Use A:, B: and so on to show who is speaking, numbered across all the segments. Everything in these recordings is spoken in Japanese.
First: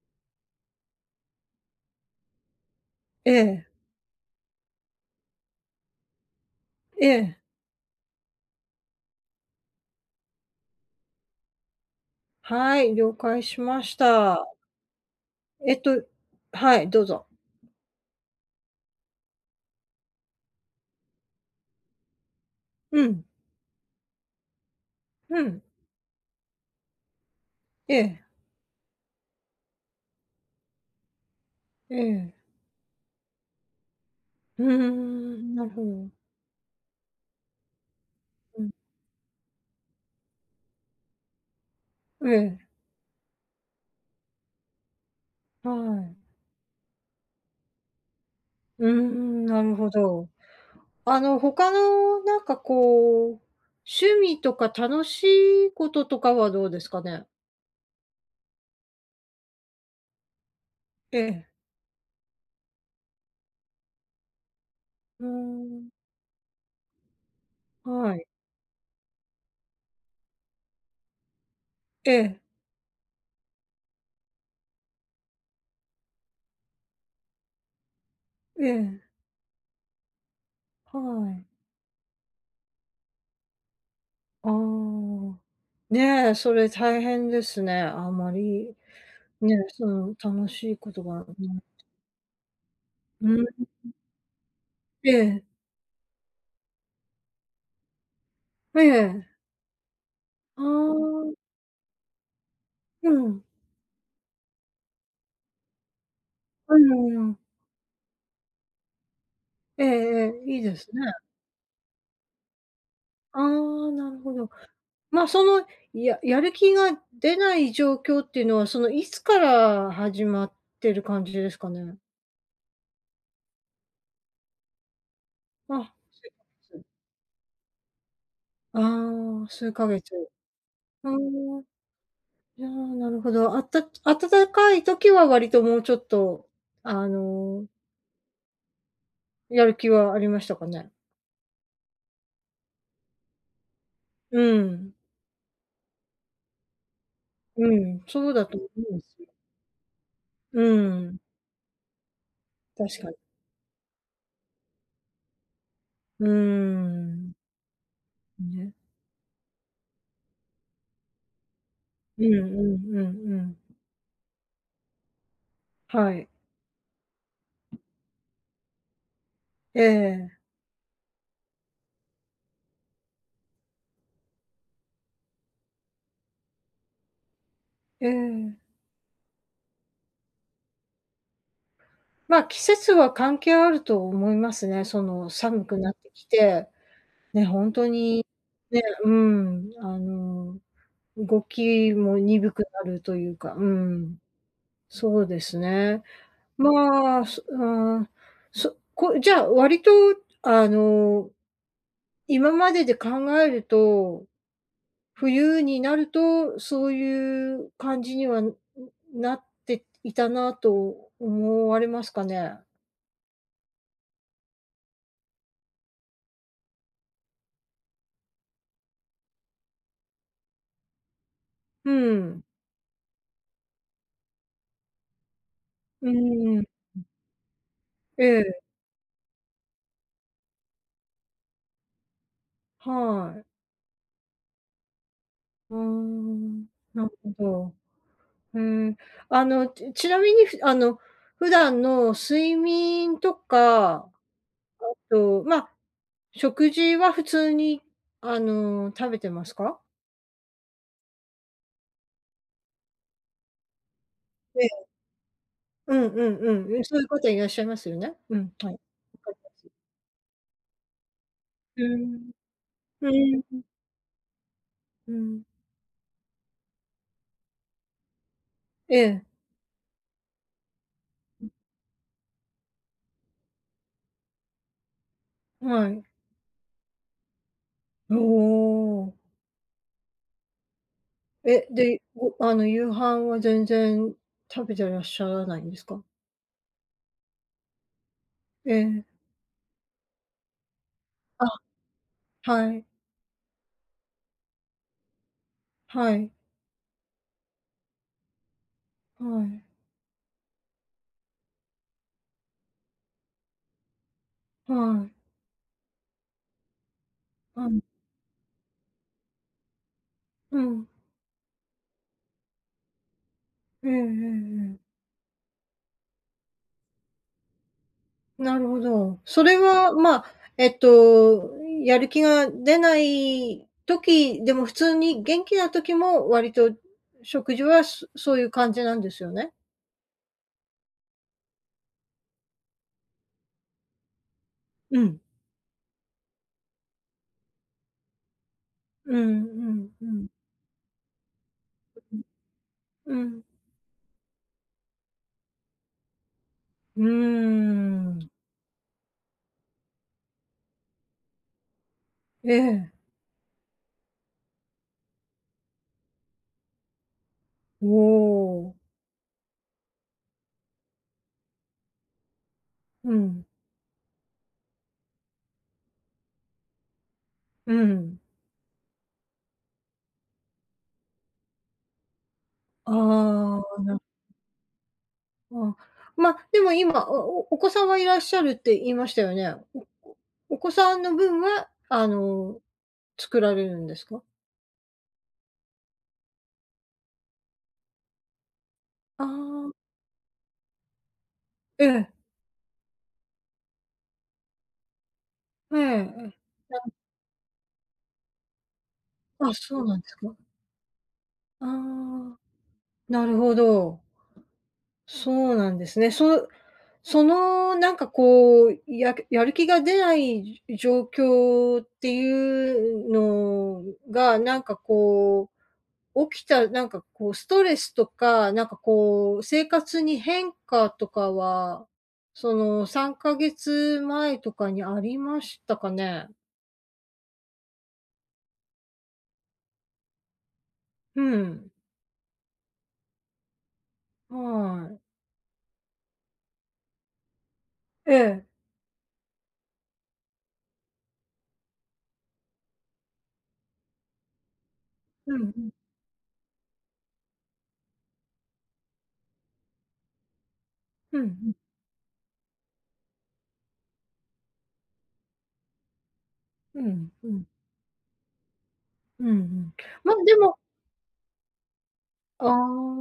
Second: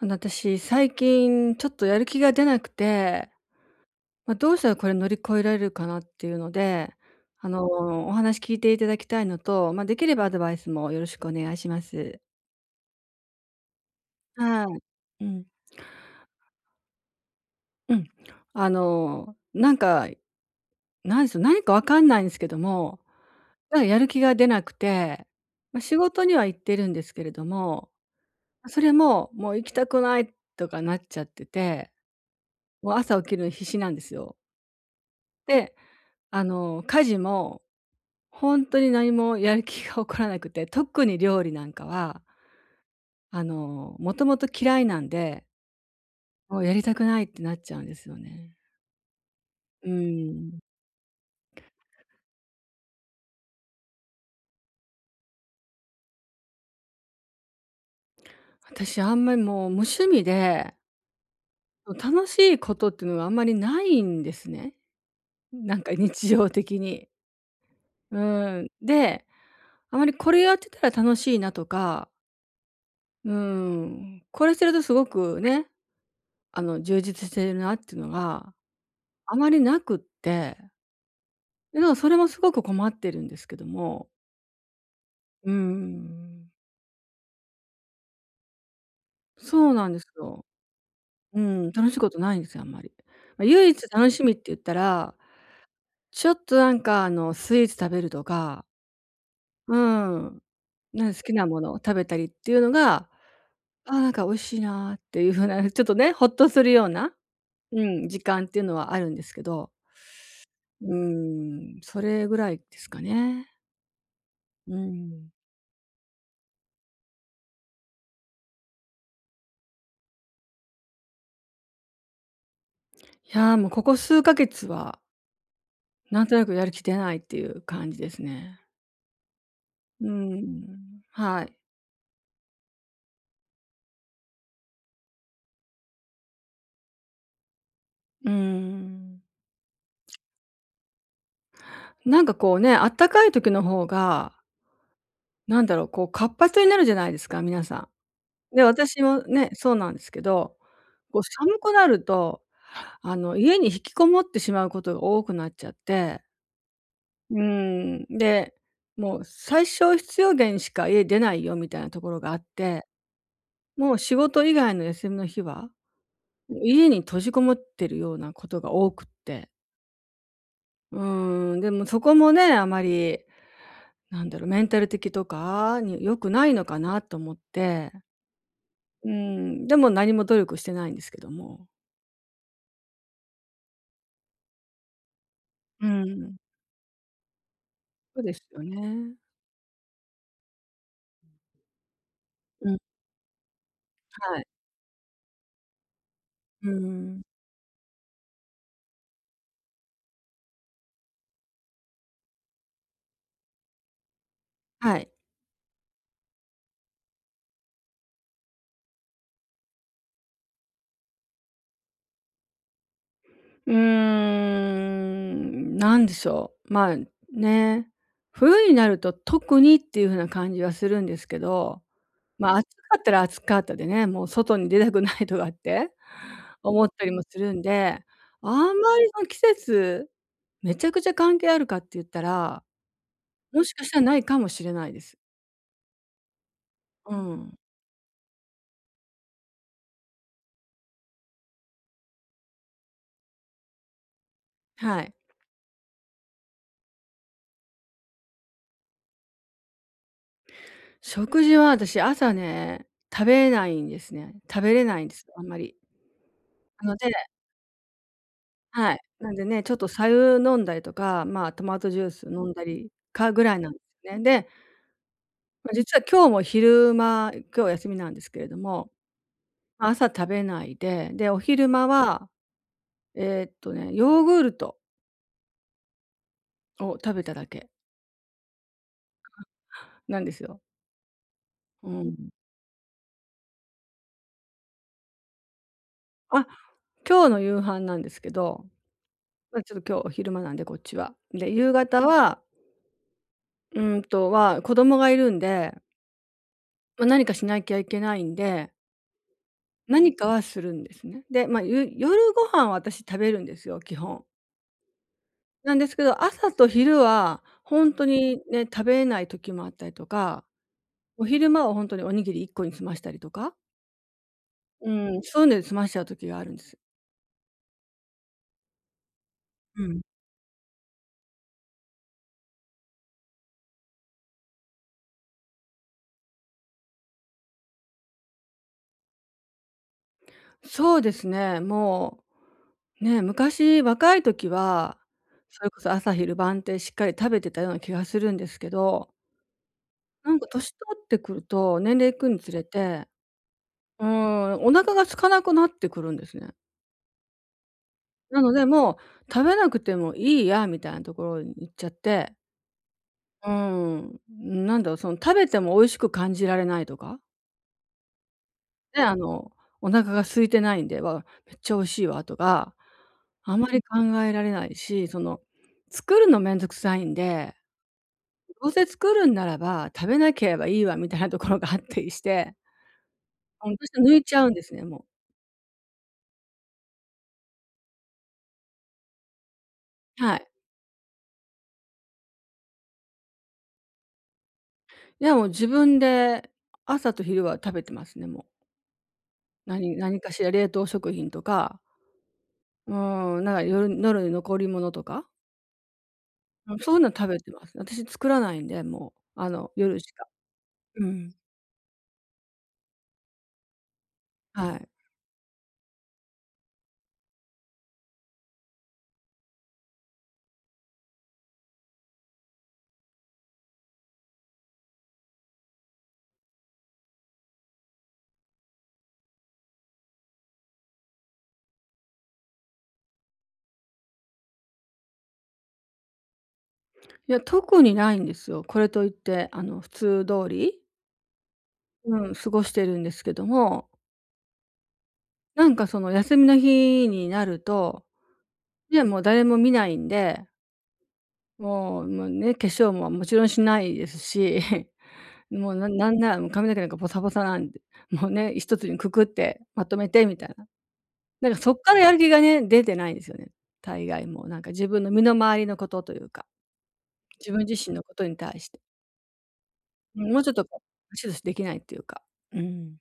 A: あの、私最近ちょっとやる気が出なくて。
B: ええ。
A: ま、どうしたらこれ乗り越えられるかなっていうので、
B: ええ。
A: あの、お話聞いていただきたいのと、ま、できればアドバイスもよろしくお願いします。
B: はい、了解しました。
A: はい。うん。
B: えっとはい、どうぞ。
A: うん、あの、なんか、なんしょ、何かわかんないんすけども、
B: うん。
A: なんか、やる気が出なくて、
B: うん。
A: ま、仕事には行ってるんですけれども、
B: ええ。
A: あ、それも「もう、行きたくない」とかなっちゃってて、
B: ええ。
A: もう、朝起きるのに必死なんですよ。
B: うーん、なる
A: で、
B: ほど。
A: あの、家事もほ
B: う
A: ん
B: ん。
A: とに何もやる気が起こらなくて、特に料理なんかは
B: ええ。
A: あの、もともと嫌いなんで
B: はい。
A: もう、やりたくないってなっちゃうんですよね。
B: うーん、なる
A: う
B: ほど。
A: ーん。
B: あの、他の、なんかこう、趣味とか楽しいこととかはどうですかね？
A: 私、あんまりもう、無趣味で
B: ええ。
A: ん、楽しいことってのはあんまりないんですね。
B: うー
A: なん
B: ん。
A: か日常的に。う
B: はい。
A: ーん、で、あまりこれやってたら楽しいなとか
B: ええ。
A: うーん、これしてるとすごく、ね、あの、充実しているなってのが、
B: ええ。
A: あまりなくって
B: はい。
A: えの、それもすごく困ってるんですけども。
B: ああ、
A: うー
B: ねえ、
A: ん。
B: それ大変ですね。あんまり、ね、
A: そう
B: そ
A: なんです
B: の、
A: よ。
B: 楽しいことがう
A: う
B: ん。
A: ん、楽しいことないんですよ、あんまり。
B: うー
A: ま、唯一
B: ん。
A: 楽しみって言った
B: え
A: ら、
B: え。
A: ちょっとなんか、あの、スイーツ食べるとか
B: ええ。
A: うーん。
B: あ
A: なん、好き
B: あ。
A: なものを食べたりっていうのが
B: うん。
A: 「ああ、なんか美味しいな」っていう風なちょっとね、ほっとする
B: う
A: ような
B: んうん。
A: うん、時間ってのはあるんですけど。
B: ええええ、いいで
A: う
B: す
A: ー
B: ね。
A: ん、それぐらいですか
B: あ
A: ね。
B: あ、なるほど。
A: う
B: ま、
A: ん。
B: その、ややる気が出ない状況っていうのは、その、いつから始まってる感じですかね？
A: いや、もうここ数ヶ月は
B: あ、
A: なんとなくやる気
B: [unintelligible]
A: 出ないっていう感じですね。
B: ああ、数ヶ
A: う
B: 月。
A: ん、
B: ふ
A: はい。
B: ーん。いや、なるほど。あった暖かい時は割ともうちょっと、あの
A: うん。
B: やる気はありましたかね？
A: なんかこうね、あったかい時の方が
B: うん。
A: なんだろう、こう活発になるじゃないですか、皆
B: う
A: さ
B: ん、そうだ
A: ん。
B: と
A: で、
B: 思う
A: 私は
B: [unintelligible]
A: ね、そうなんですけど、
B: うん。
A: こう寒くなると
B: 確か
A: あ
B: に。
A: の、家に引きこもってしまうことが多くなっちゃって
B: うー
A: う
B: ん。
A: ーん、で、
B: ね。
A: もう最小必要限しか家出ないよ、みたいなところ
B: う
A: が
B: ん
A: あっ
B: う
A: て。
B: んうんうん。
A: もう仕事以外の休みの日は、
B: はい。
A: 家に閉じこもってるようなことが多くって。
B: ええ。
A: うーん、でも、そこもね、あまりなんだろう、メンタル的とかに良くないのかなと思って。
B: ええ。
A: うん、でも何も努力してないんですけども。
B: ま、季節は関係あると思いますね。その、寒く
A: う
B: なってき
A: ん。
B: て、ね、ほんと
A: そ
B: に、
A: うですよ
B: ねう
A: ね。
B: ん、あの、動きも鈍く
A: うん。
B: なるというか、うん。
A: はい。
B: そうですね。
A: う
B: まあ、
A: ん。
B: そああ、そこじゃあ割と、あの、今までで考えると、
A: はい。
B: 冬になると、そういう感じには、ん、なっていたなと思われますかね？
A: うーん、何でしょう、ま、ね、冬になると特にっていう風な感じはするんですけど、
B: うん。
A: ま、暑かったら暑かったでね、もう、外に出たくないとかって
B: うーん。う
A: 思っ
B: ん。
A: たりもするんで、
B: え
A: あ
B: え。
A: んまり、その季節、めちゃくちゃ関係あるかって言ったら、
B: はい。
A: もしかしたら、ないかもしれないです。
B: うーん、なる
A: う
B: ほ
A: ん。
B: ど。ふーん。あの、ちちなみにふあの、普段の睡眠とか、あ
A: はい。
B: と、ま、食事は普通にあの、食べてますか？
A: 食事は私、朝ね、食べないんですね。食
B: え
A: べれ
B: え。
A: ないんです、あんまり。
B: うんうんうん。う
A: な
B: ん、
A: の
B: そうい
A: で
B: う方いらっしゃいますよね。うん、はい。
A: はい、なんでね、ち
B: [unintelligible]
A: ょっと白湯飲んだりとか、ま、トマ
B: う
A: トジュース
B: ん、
A: 飲んだり、
B: う
A: か、
B: ー
A: ぐらい
B: ん。
A: なんですね。で、
B: うん。
A: ま、実は今日も昼間、今日は休みなんですけれども、
B: ええ。
A: 朝、食べないで、で、お昼間は、えっとね、ヨーグルト
B: はい。
A: を食べただけ。
B: おお。
A: なんですよ。
B: え、
A: う
B: で、
A: ん。
B: ごあの、夕飯は全然食べてらっしゃらないんですか？
A: あ。今日の夕飯なんですけど、
B: ええ。
A: ま、ちょっと今日、お昼間なんでこっちは。
B: あ、
A: で、夕方は
B: はい。
A: うんと、は、子供がいるんで
B: はい。
A: ま、何かしなきゃいけないんで
B: はい。
A: 何かはするんですね。で、ま、ゆ夜ご飯は、私食べるんですよ、基本。
B: はい。
A: なんですけど、朝と昼は
B: う
A: ほ
B: ん。
A: んとにね、食べれない時もあったりとか、
B: うん。
A: お昼間はほんとにおにぎり1個に済ましたりとか
B: うんうんうん。
A: うん、そういうので済ましちゃう時があるんです。
B: なるほど。それ
A: う
B: は、
A: ん。
B: まあ、えっと、やる気が出ない時でも、普通に元気な時も、割と食事はそそういう感じなんですよね？
A: そうですね、もう、ね、昔若い時は、
B: うん。
A: それこそ朝昼晩ってしっかり食べてたような気がするんですけど
B: うんうんうん。
A: なんか年取ってくると、年齢いくにつれて
B: うん。
A: うーん、お腹が空かなくなってくるんですね。
B: うーん。
A: なので、もう食べなくてもいいやみたいなところにいっちゃって。
B: ええ。
A: うーん、なんだろう、その食べても美味しく感じられないとか？
B: おお。
A: で、あの、お腹が空いてないんで「わ、調子良いわ」とか、
B: うん。
A: あまり考えられないし、その作るのめんどくさいんで、
B: うん。
A: どうせ作るんならば「食べなければいいわ」みたいなところがあったりして。
B: あ
A: うん、
B: あ、
A: そし
B: な
A: て抜いちゃうんですね、もう。
B: ああ、ま、でも今、おおお子さんはいらっしゃるって言いましたよね？おこ
A: はい。
B: お子さんの分は、あの、作られるんですか？
A: いや、もう、自分で朝と昼は食べてますね、もう。
B: ああ。
A: 何何かしら冷凍食品とか
B: ええ。
A: もう、なんか夜のる残り物とか？
B: ええ、え。
A: も、そ
B: [unintelligible]
A: ういうの食べてますね。私作らないんで、もう、あ
B: あ、
A: の、
B: そうな
A: 夜
B: んで
A: し
B: す
A: か。
B: か。
A: うん。
B: ああ、なるほど。
A: はい。
B: そうなんですね。そそのなんかこう、やくやる気が出ない状況っていうのが、なんかこう、起きた、なんかこう、ストレスとか、なんかこう、生活に変化とかは、その3か月前とかにありましたかね？
A: いや、特にないんですよ。これといってあの普通通り
B: うん。
A: うん、過ごしてるんですけども。
B: はい。
A: なんかその休みの日になると
B: ええ。
A: いやもう誰も見ないんでもうもうね、化粧ももちろんしないですし、
B: うんう
A: も
B: ん。
A: うなんなんならもう髪の毛なんかボサボサなんで、もうね、1つにくくってまとめてみたいな。
B: うんう
A: なん
B: ん。
A: かそっからやる気がね、出てないんですよね、大概もうなんか自分の身の回りのことというか。
B: うんうん。
A: 自分自身のことに対して。
B: うんうん。ま、
A: うーん、
B: で
A: もうちょっ
B: も
A: とこう [unintelligible] できないっていうか。
B: ああ。
A: うん。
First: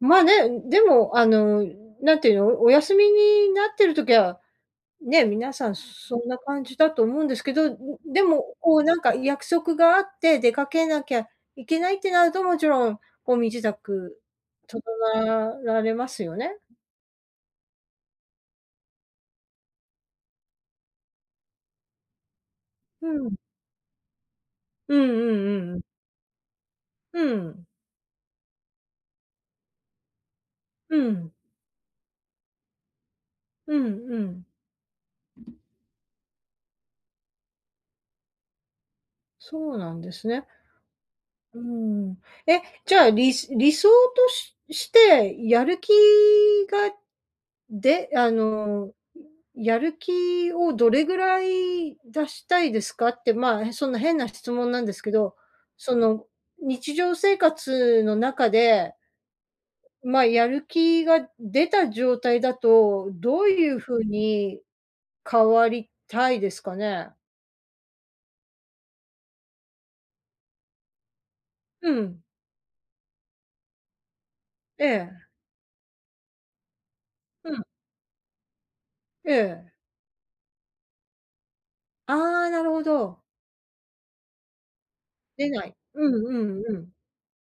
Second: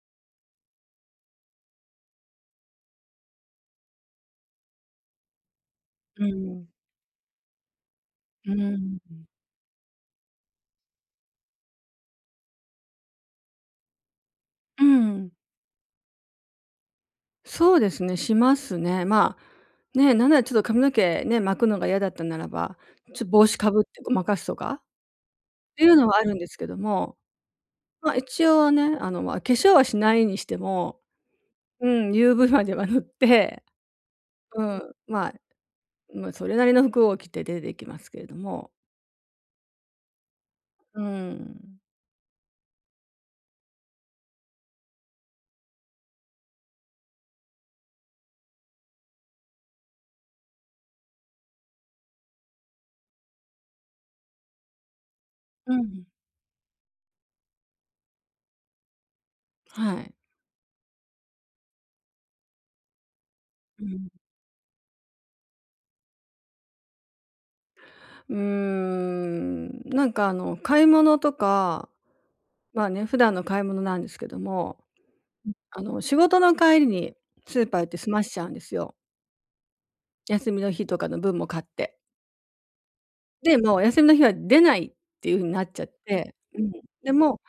B: まあね、う、でも、あのなんていうの、お休みになってる時は、ね、皆さんそ
A: う
B: んな感
A: ん。
B: じだと思うんですけど、ん、で
A: う
B: もこ
A: ー
B: うなんか
A: ん。
B: 約束があって出かけなきゃいけないってなると、もちろんこう身支度整
A: うん。
B: あられますよね？
A: そうですね、しますね。まあ、ね、なんならちょっと髪の毛、ね、巻くのが嫌だったならば、
B: う
A: ちょ
B: ん。
A: 帽子かぶって誤魔化すとか、
B: うんうんうん
A: っ
B: うん。
A: ていうのはあるんですけども。
B: ふん。
A: ま、一応ね、あの、まあ、化粧はしないにして
B: う
A: も
B: ん。
A: うん、UV までは塗って
B: うんうん。
A: うん、まあま、それなりの服を着て出て行きますけれども。
B: そうなんですね。
A: うー
B: う
A: ん。
B: ん。え、じゃあ、り理想とししてやる気がであの、やる気をどれぐらい出したいですかって、ま、そんな変な質問なんですけど、
A: う
B: そ
A: ん。
B: の、日常生活の中で
A: はい。
B: まあ、やる気が出た状態だと、どういう
A: う
B: 風
A: ん。
B: に変わりたいですかね？
A: うーん。なんか、あの、買い物とか、
B: うん。
A: まあね、普段の買い物なんですけども、
B: ええ。
A: あの、仕事の帰りに
B: う
A: ス
B: ん。
A: ーパー行って済ましちゃうんですよ。
B: ええ。
A: 休みの日とかの分も買って。
B: ああ、なるほど。
A: で、もう、お休みの日は出ないっていう風
B: 出
A: にな
B: な
A: っ
B: い。
A: ちゃっ
B: うん
A: て
B: う
A: うん。
B: んうん。
A: で、も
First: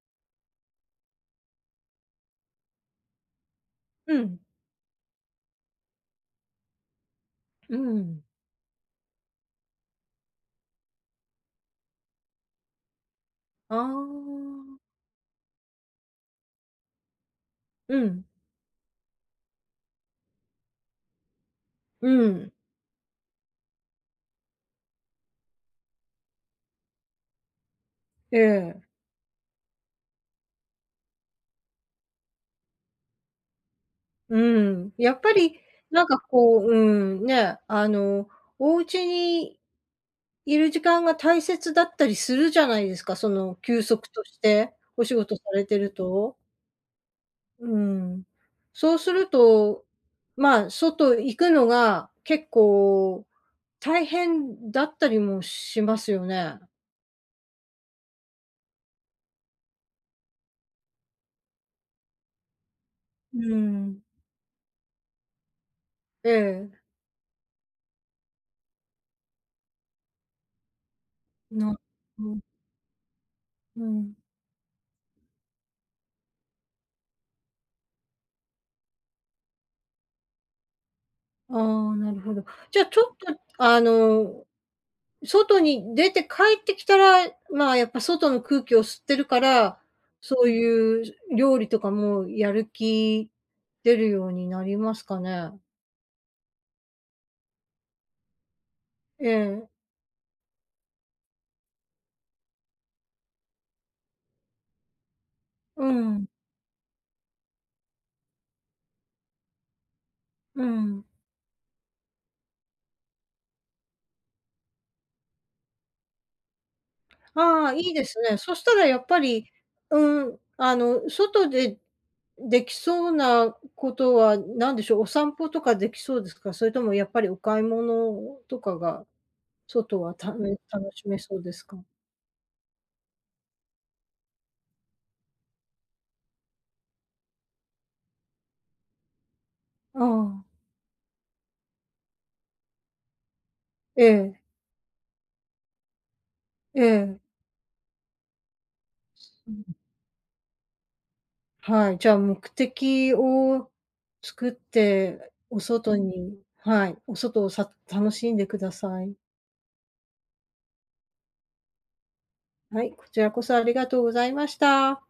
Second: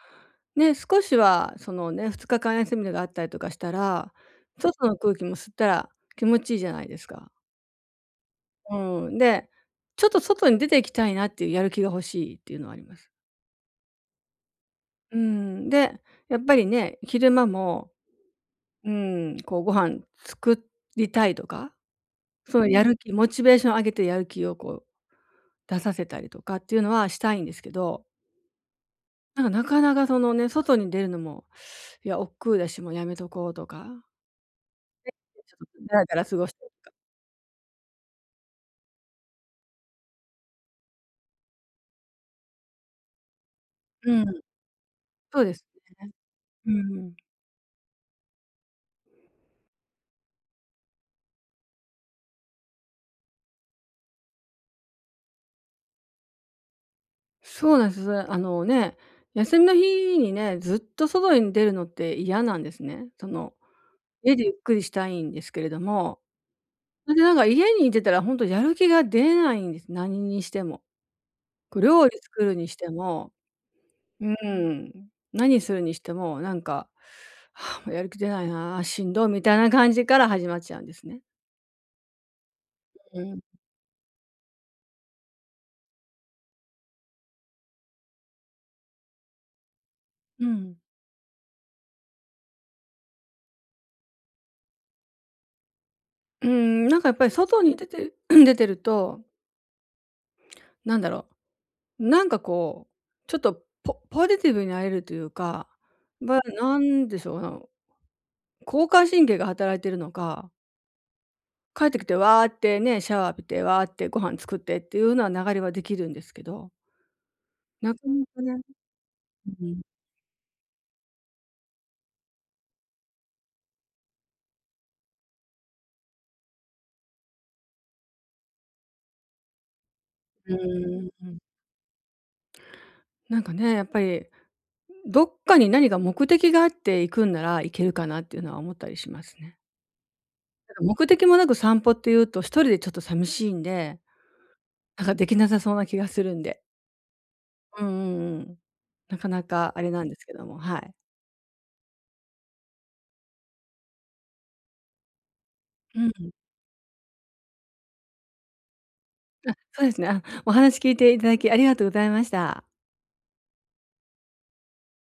A: う、ね、少しは、その、ね、2日間休みがあったりとかしたら、
B: うん。
A: 外の空気も吸ったら気持ちいいじゃないですか。
B: うん。
A: うん。で、ちょっと外に出ていきたいなっていう、やる気が欲しいっていうのはあります。
B: ああ。
A: うん、で、やっぱりね、昼間も、
B: うん。
A: うーん、こうご飯作りたいとか、
B: うん。
A: そういうやる気、モチベーションを上げてやる気をこう出させたりとかっていうのはしたいんですけど。
B: ええ。
A: なんかなかなかそのね、外に出るのも、いや億劫だし、もうやめとこうとか。
B: うん、
A: え、
B: やっぱ
A: ちょ
B: り
A: っとダ
B: な
A: ラ
B: ん
A: ダ
B: か
A: ラ過ごし
B: こ
A: て
B: う
A: とか。
B: うん、ね、あのお家にいる時間が大切だったりするじゃないですか、その休息
A: う
B: と
A: ん。
B: して、お仕事
A: そ
B: さ
A: うで
B: れ
A: す
B: てる
A: よね。
B: と。
A: うん。
B: うん、そうすると、まあ外行くのが結構大変だったりもしますよね。
A: そうなんです。それで、あのね、休みの日にね、ずっと外に出るのって嫌なんですね。そ
B: う
A: の、
B: ん。
A: 家でゆっくりしたいんですけれども。
B: うん。
A: それでなんか家にいてたらほんとにやる気が出ないんです。何にしても。
B: の
A: こう料理
B: うん。
A: 作るにしても、
B: うん。
A: うーん、何するにしてもなんか もうやる気出ないな、しんどみたいな感じから始まっちゃうんですね。
B: ああ、なるほど。じゃあ、ちょっ
A: う
B: と、
A: ん。
B: あの、外に出て帰ってきたら、まあ、やっぱ外の空気を吸ってるから、
A: う
B: そう
A: ん。
B: いう、料理とかもやる気出るようになりますかね？
A: うーん、なんかやっぱり外に出て 出てると
B: ええ。
A: なんだろう、なんかこう、ちょっとポポジティブになれるというか、
B: うん。
A: ま、なんでしょうな、交感神経が働いてるのか
B: うん。
A: 帰ってきてわあってね、シャワー浴びてわあってご飯作ってっていうのは、流れはできるんですけど
B: ああ、い
A: な
B: い
A: か
B: です
A: な
B: ね。
A: か
B: そ
A: ね、
B: したらやっぱり
A: うん。
B: うん、あの、外でできそうなことは何でしょう、お散歩とかできそうですか？それともやっぱりお買い物とかが、外はため
A: う
B: 楽
A: ー
B: し
A: ん、
B: め
A: う
B: そ
A: ん。
B: うですか？
A: なんかね、やっぱり、どっかに何か目的があって行くんなら、行けるかなっていうのは思ったりしますね。
B: ああ。
A: なんか目的もなく散歩っていうと、一人でちょっとさみしいんで、
B: ええ。
A: なんかできなさそうな気がするんで。
B: ええ。
A: うんうんうん。なかな
B: う
A: か
B: ん。
A: あれなんですけども、はい。
B: はい、じゃ目的を作って、お外
A: うん。
B: にはい、お外をさ楽しんでください。
A: あ、そうですね。あ、お話聞いていただき、ありがとうございました。
B: はい、こちらこそありがとうございました。